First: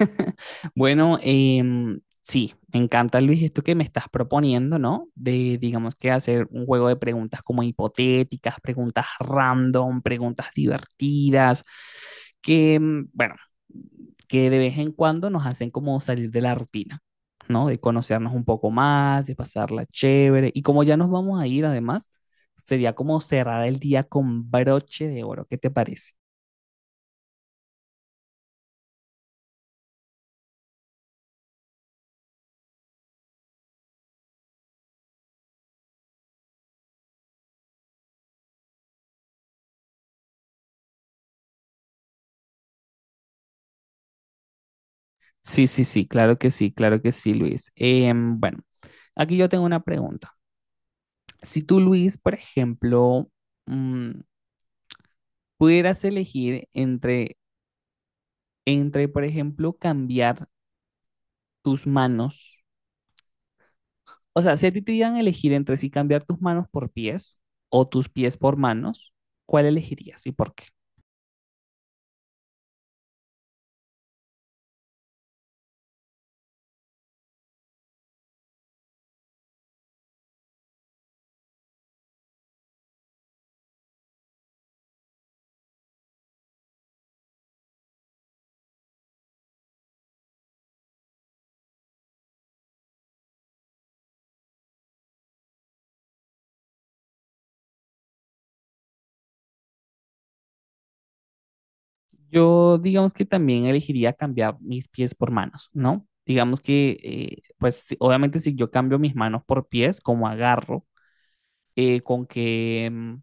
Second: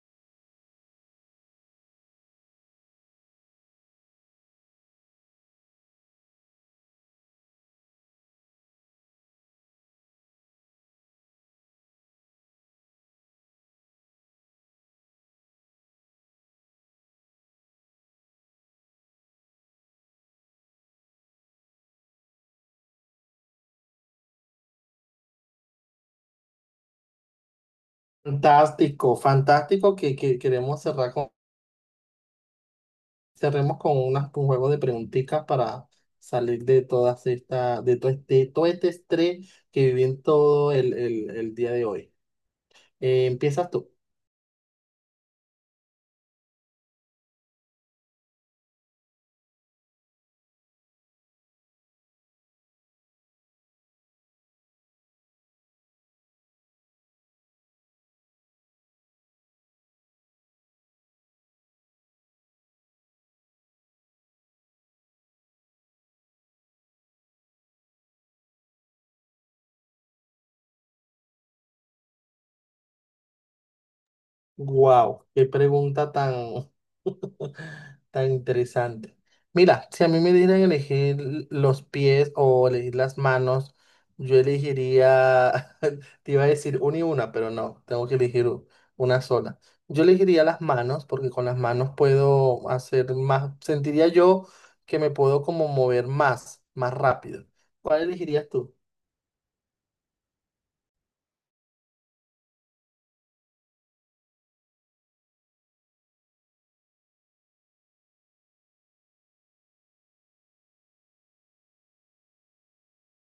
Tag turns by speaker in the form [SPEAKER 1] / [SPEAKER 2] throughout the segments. [SPEAKER 1] Bueno, sí, me encanta Luis esto que me estás proponiendo, ¿no? Digamos que hacer un juego de preguntas como hipotéticas, preguntas random, preguntas divertidas, que, bueno, que de vez en cuando nos hacen como salir de la rutina, ¿no? De conocernos un poco más, de pasarla chévere. Y como ya nos vamos a ir, además, sería como cerrar el día con broche de oro. ¿Qué te parece?
[SPEAKER 2] Fantástico, fantástico que queremos cerremos con un juego de preguntitas para salir de de todo este estrés que viví en todo el día de hoy. Empiezas tú.
[SPEAKER 1] Sí, sí, sí, claro que sí, claro que sí, Luis. Bueno. Aquí yo tengo una pregunta. Si tú, Luis, por ejemplo, mm, pudieras elegir entre, por ejemplo, cambiar tus manos, o sea, si a ti te dieran a elegir entre si cambiar tus manos por pies o tus pies por manos, ¿cuál elegirías y por qué?
[SPEAKER 2] Wow, qué pregunta tan, tan interesante. Mira, si a mí me dieran elegir los pies o elegir las manos, yo elegiría, te iba a decir una y una, pero no, tengo que elegir una sola. Yo elegiría las manos porque con las manos puedo hacer más, sentiría yo que me puedo como mover más, más rápido. ¿Cuál elegirías tú?
[SPEAKER 1] Yo, digamos que también elegiría cambiar mis pies por manos, ¿no? Digamos que, pues, obviamente si yo cambio mis manos por pies, como agarro, con que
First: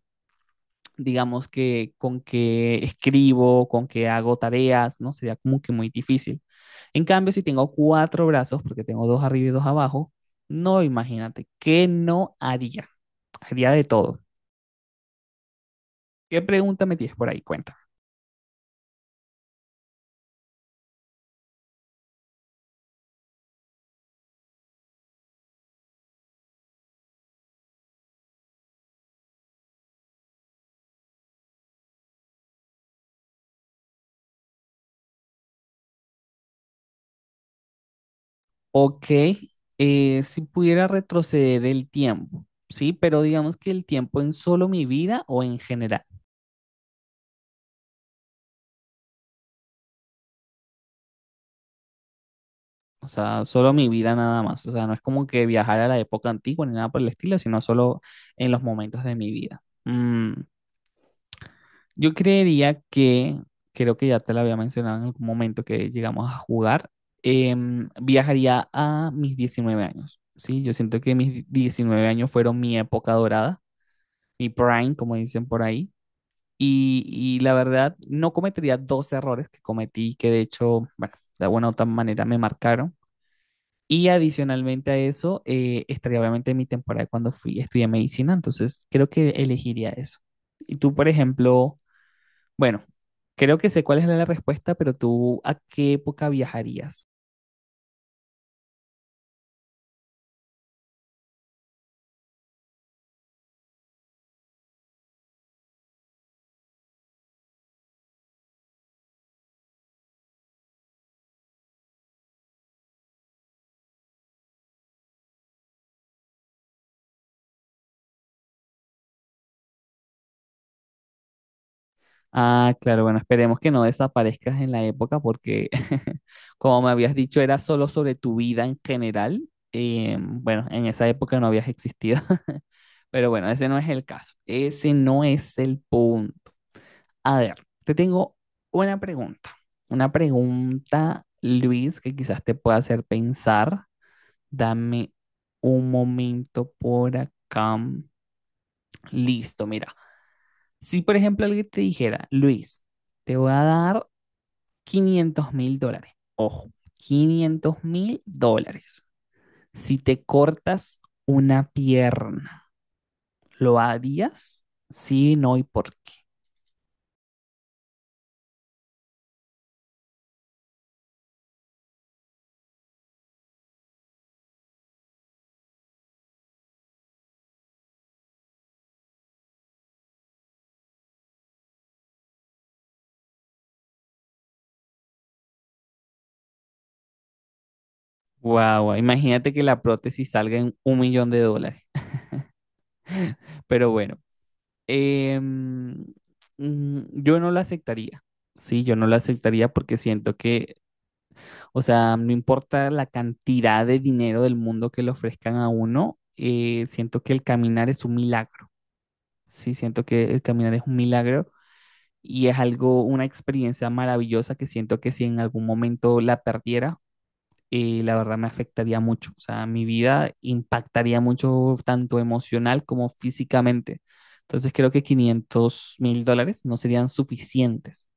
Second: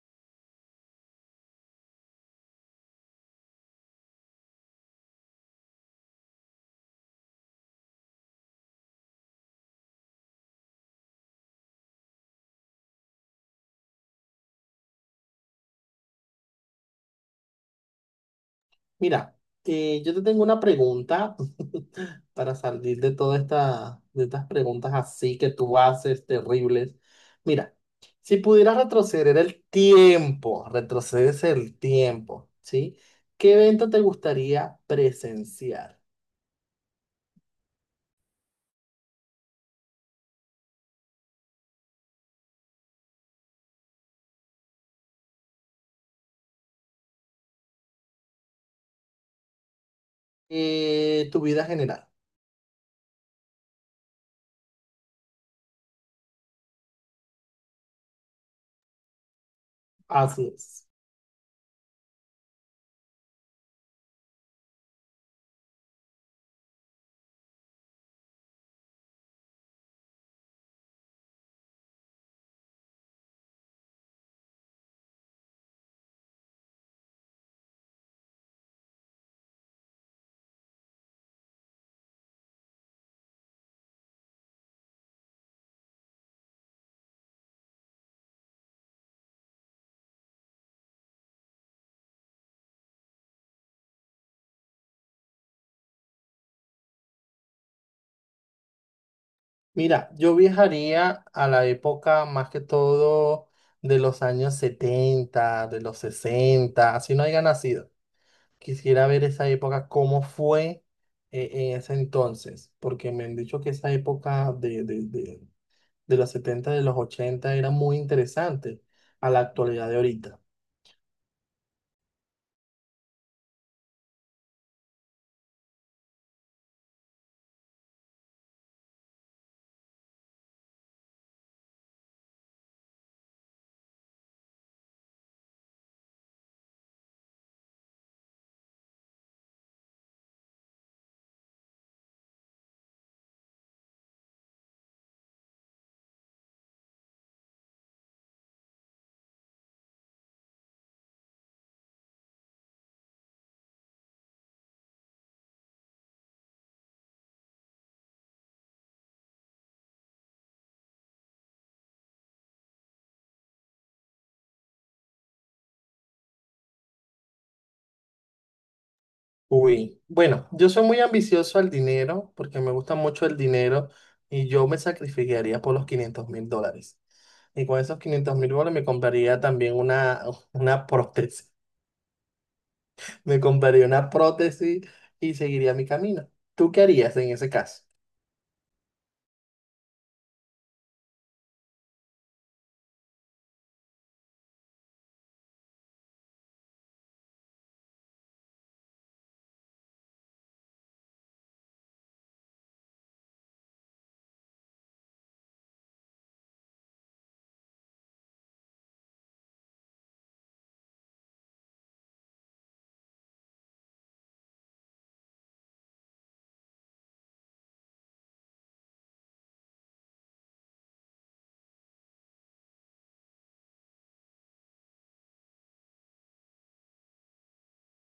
[SPEAKER 1] digamos que con que escribo, con que hago tareas, ¿no? Sería como que muy difícil. En cambio, si tengo cuatro brazos, porque tengo dos arriba y dos abajo, no, imagínate, ¿qué no haría? Haría de todo. ¿Qué pregunta me tienes por ahí? Cuenta.
[SPEAKER 2] Mira, yo te tengo una pregunta para salir de de estas preguntas así que tú haces, terribles. Mira, si pudieras retroceder el tiempo, retrocedes el tiempo, ¿sí? ¿Qué evento te gustaría presenciar?
[SPEAKER 1] Ok, si pudiera retroceder el tiempo, ¿sí? Pero digamos que el tiempo en solo mi vida o en general.
[SPEAKER 2] Tu vida general.
[SPEAKER 1] O sea, solo mi vida nada más. O sea, no es como que viajar a la época antigua ni nada por el estilo, sino solo en los momentos de mi vida. Mm,
[SPEAKER 2] Así es.
[SPEAKER 1] yo creería creo que ya te lo había mencionado en algún momento que llegamos a jugar, viajaría a mis 19 años. Sí, yo siento que mis 19 años fueron mi época dorada, mi prime, como dicen por ahí. Y la verdad, no cometería dos errores que cometí, que de hecho, bueno, de alguna u otra manera me marcaron. Y adicionalmente a eso, estaría obviamente mi temporada cuando fui, estudié medicina, entonces creo que elegiría eso. Y tú, por ejemplo, bueno, creo que sé cuál es la respuesta, pero tú, ¿a qué época viajarías?
[SPEAKER 2] Mira, yo viajaría a la época más que todo de los años 70, de los 60, así no haya nacido. Quisiera ver esa época, cómo fue en ese entonces, porque me han dicho que esa época de los 70 de los 80 era muy interesante a la actualidad de ahorita.
[SPEAKER 1] Ah, claro, bueno, esperemos que no desaparezcas en la época porque, como me habías dicho, era solo sobre tu vida en general. Bueno, en esa época no habías existido, pero bueno, ese no es el caso. Ese no es el punto. A ver, te tengo una pregunta. Una pregunta, Luis, que quizás te pueda hacer pensar. Dame un momento por acá. Listo, mira. Si, por ejemplo, alguien te dijera, Luis, te voy a dar $500,000. Ojo, $500,000. Si te cortas una pierna, ¿lo harías? Sí, no y por qué.
[SPEAKER 2] Uy, bueno, yo soy muy ambicioso al dinero, porque me gusta mucho el dinero y yo me sacrificaría por los 500.000 dólares. Y con esos 500.000 dólares me compraría también una prótesis. Me compraría una prótesis y seguiría mi camino. ¿Tú qué harías en ese caso?
[SPEAKER 1] Guau, guau, imagínate que la prótesis salga en $1,000,000. Pero bueno, em, yo no la aceptaría. Sí, yo no la aceptaría porque siento que, o sea, no importa la cantidad de dinero del mundo que le ofrezcan a uno, siento que el caminar es un milagro. Sí, siento que el caminar es un milagro y es algo, una experiencia maravillosa que siento que si en algún momento la perdiera, la verdad me afectaría mucho. O sea, mi vida impactaría mucho tanto emocional como físicamente. Entonces creo que $500,000 no serían suficientes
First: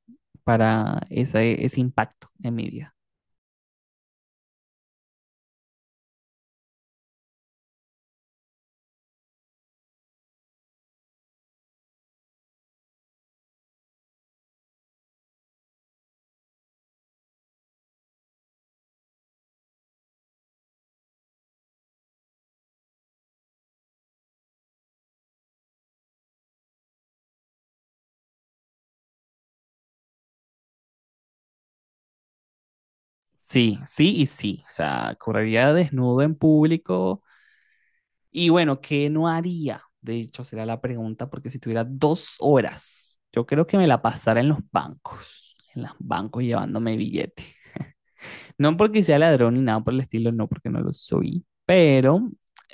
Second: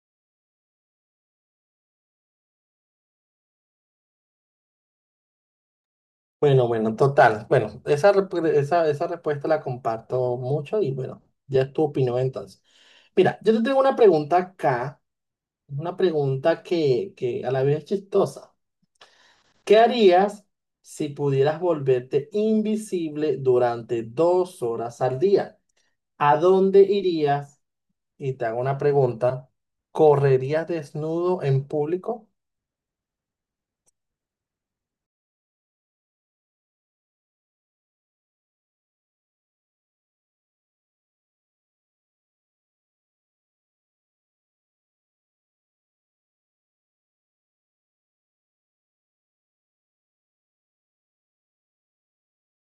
[SPEAKER 1] para ese impacto en mi vida.
[SPEAKER 2] Bueno, bueno, total. Bueno, esa respuesta la comparto mucho y bueno, ya es tu opinión entonces. Mira, yo te tengo una pregunta acá, una pregunta que a la vez es chistosa. ¿Qué harías si pudieras volverte invisible durante 2 horas al día? ¿A dónde irías? Y te hago una pregunta. ¿Correrías desnudo en público?
[SPEAKER 1] Sí, sí y sí. O sea, correría desnudo en público. Y bueno, ¿qué no haría? De hecho, será la pregunta, porque si tuviera 2 horas, yo creo que me la pasara en los bancos llevándome billete. No porque sea ladrón ni nada por el estilo, no, porque no lo soy. Pero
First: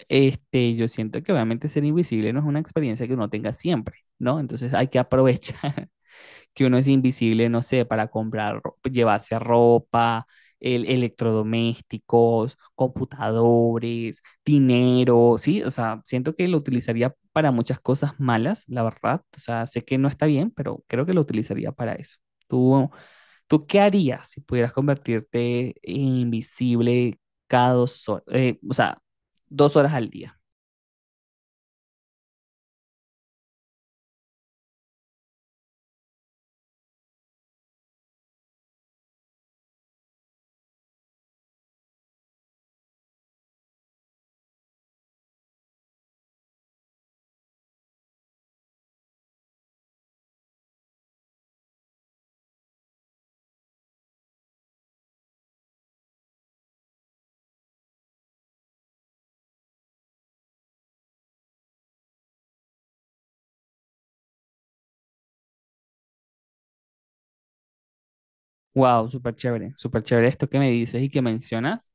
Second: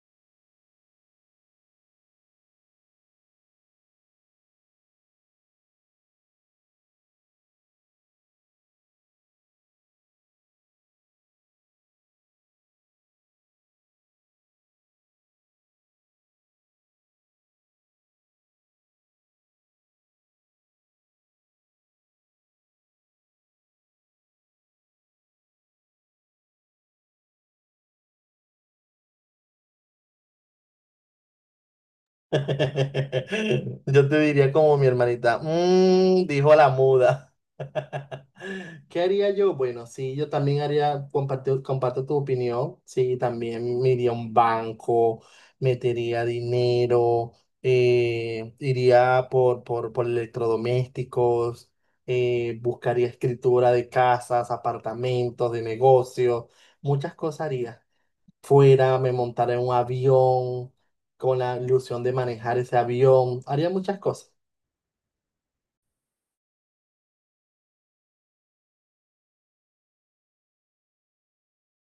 [SPEAKER 1] este, yo siento que obviamente ser invisible no es una experiencia que uno tenga siempre, ¿no? Entonces hay que aprovechar que uno es invisible, no sé, para comprar, llevarse ropa, electrodomésticos, computadores, dinero, ¿sí? O sea, siento que lo utilizaría para muchas cosas malas, la verdad. O sea, sé que no está bien, pero creo que lo utilizaría para eso. ¿Tú ¿Tú qué harías si pudieras convertirte en invisible cada 2 horas? O sea, 2 horas al día.
[SPEAKER 2] Yo te diría como mi hermanita, "Mm", dijo la muda. ¿Qué haría yo? Bueno, sí, yo también haría, comparto, comparto tu opinión, sí, también me iría a un banco, metería dinero, iría por electrodomésticos, buscaría escritura de casas, apartamentos, de negocios, muchas cosas haría fuera, me montara en un avión con la ilusión de manejar ese avión, haría muchas cosas.
[SPEAKER 1] Wow, súper chévere esto que me dices y que mencionas.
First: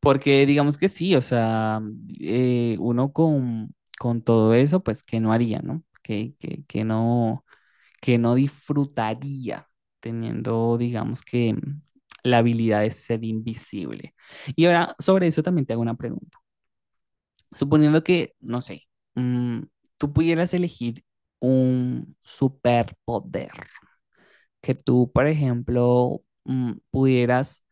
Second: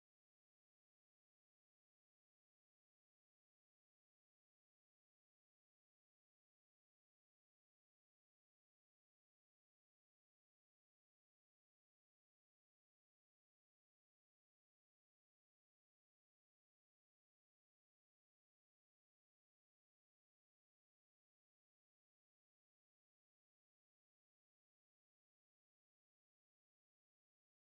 [SPEAKER 1] Porque digamos que sí, o sea, uno con todo eso, pues que no haría, ¿no? Que no disfrutaría teniendo, digamos que, la habilidad de ser invisible. Y ahora, sobre eso también te hago una pregunta. Suponiendo que, no sé, mm, tú pudieras elegir un superpoder, que tú, por ejemplo, pudieras,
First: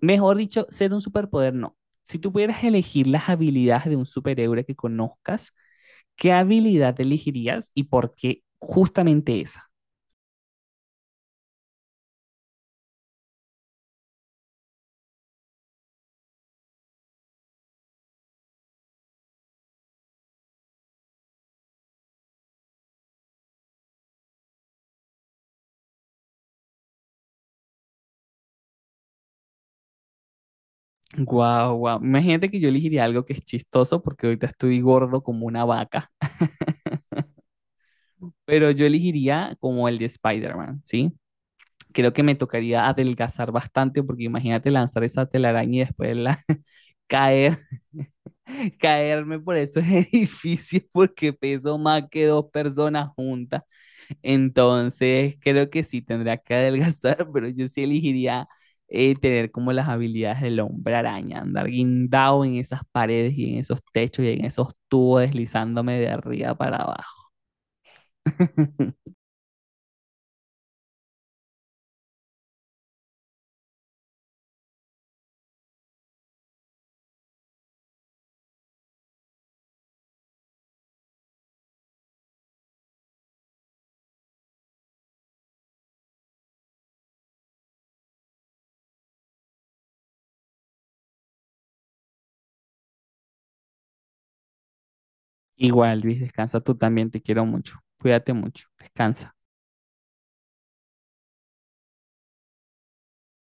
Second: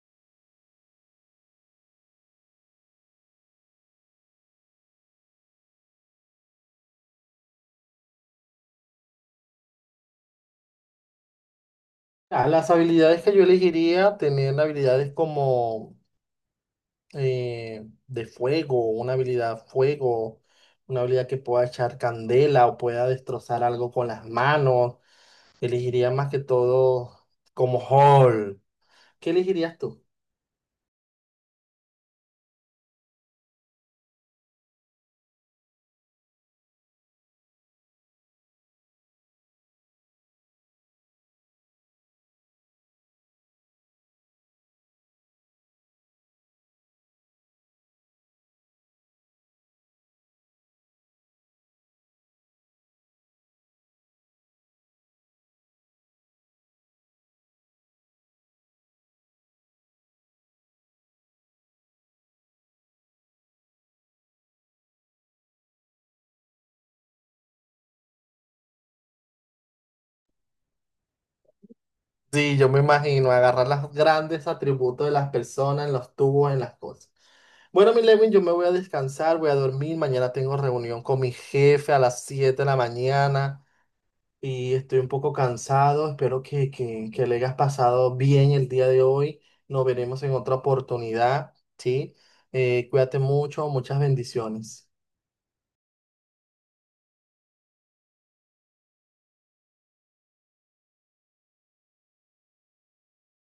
[SPEAKER 1] mejor dicho, ser un superpoder, no. Si tú pudieras elegir las habilidades de un superhéroe que conozcas, ¿qué habilidad elegirías y por qué justamente esa?
[SPEAKER 2] Ah, las habilidades que yo elegiría, tener habilidades como de fuego, una habilidad que pueda echar candela o pueda destrozar algo con las manos. Elegiría más que todo como Hall. ¿Qué elegirías tú?
[SPEAKER 1] Guau, guau. Imagínate que yo elegiría algo que es chistoso porque ahorita estoy gordo como una vaca, pero yo elegiría como el de Spider-Man, ¿sí? Creo que me tocaría adelgazar bastante porque imagínate lanzar esa telaraña y después caer, caerme por esos edificios porque peso más que dos personas juntas. Entonces creo que sí tendría que adelgazar, pero yo sí elegiría tener como las habilidades del hombre araña, andar guindado en esas paredes y en esos techos y en esos tubos deslizándome de arriba para abajo.
[SPEAKER 2] Sí, yo me imagino agarrar los grandes atributos de las personas, en los tubos, en las cosas. Bueno, mi Levin, yo me voy a descansar, voy a dormir. Mañana tengo reunión con mi jefe a las 7 de la mañana y estoy un poco cansado. Espero que le hayas pasado bien el día de hoy. Nos veremos en otra oportunidad, ¿sí? Cuídate mucho, muchas bendiciones.
[SPEAKER 1] Igual, Luis, descansa tú también, te quiero mucho. Cuídate mucho, descansa.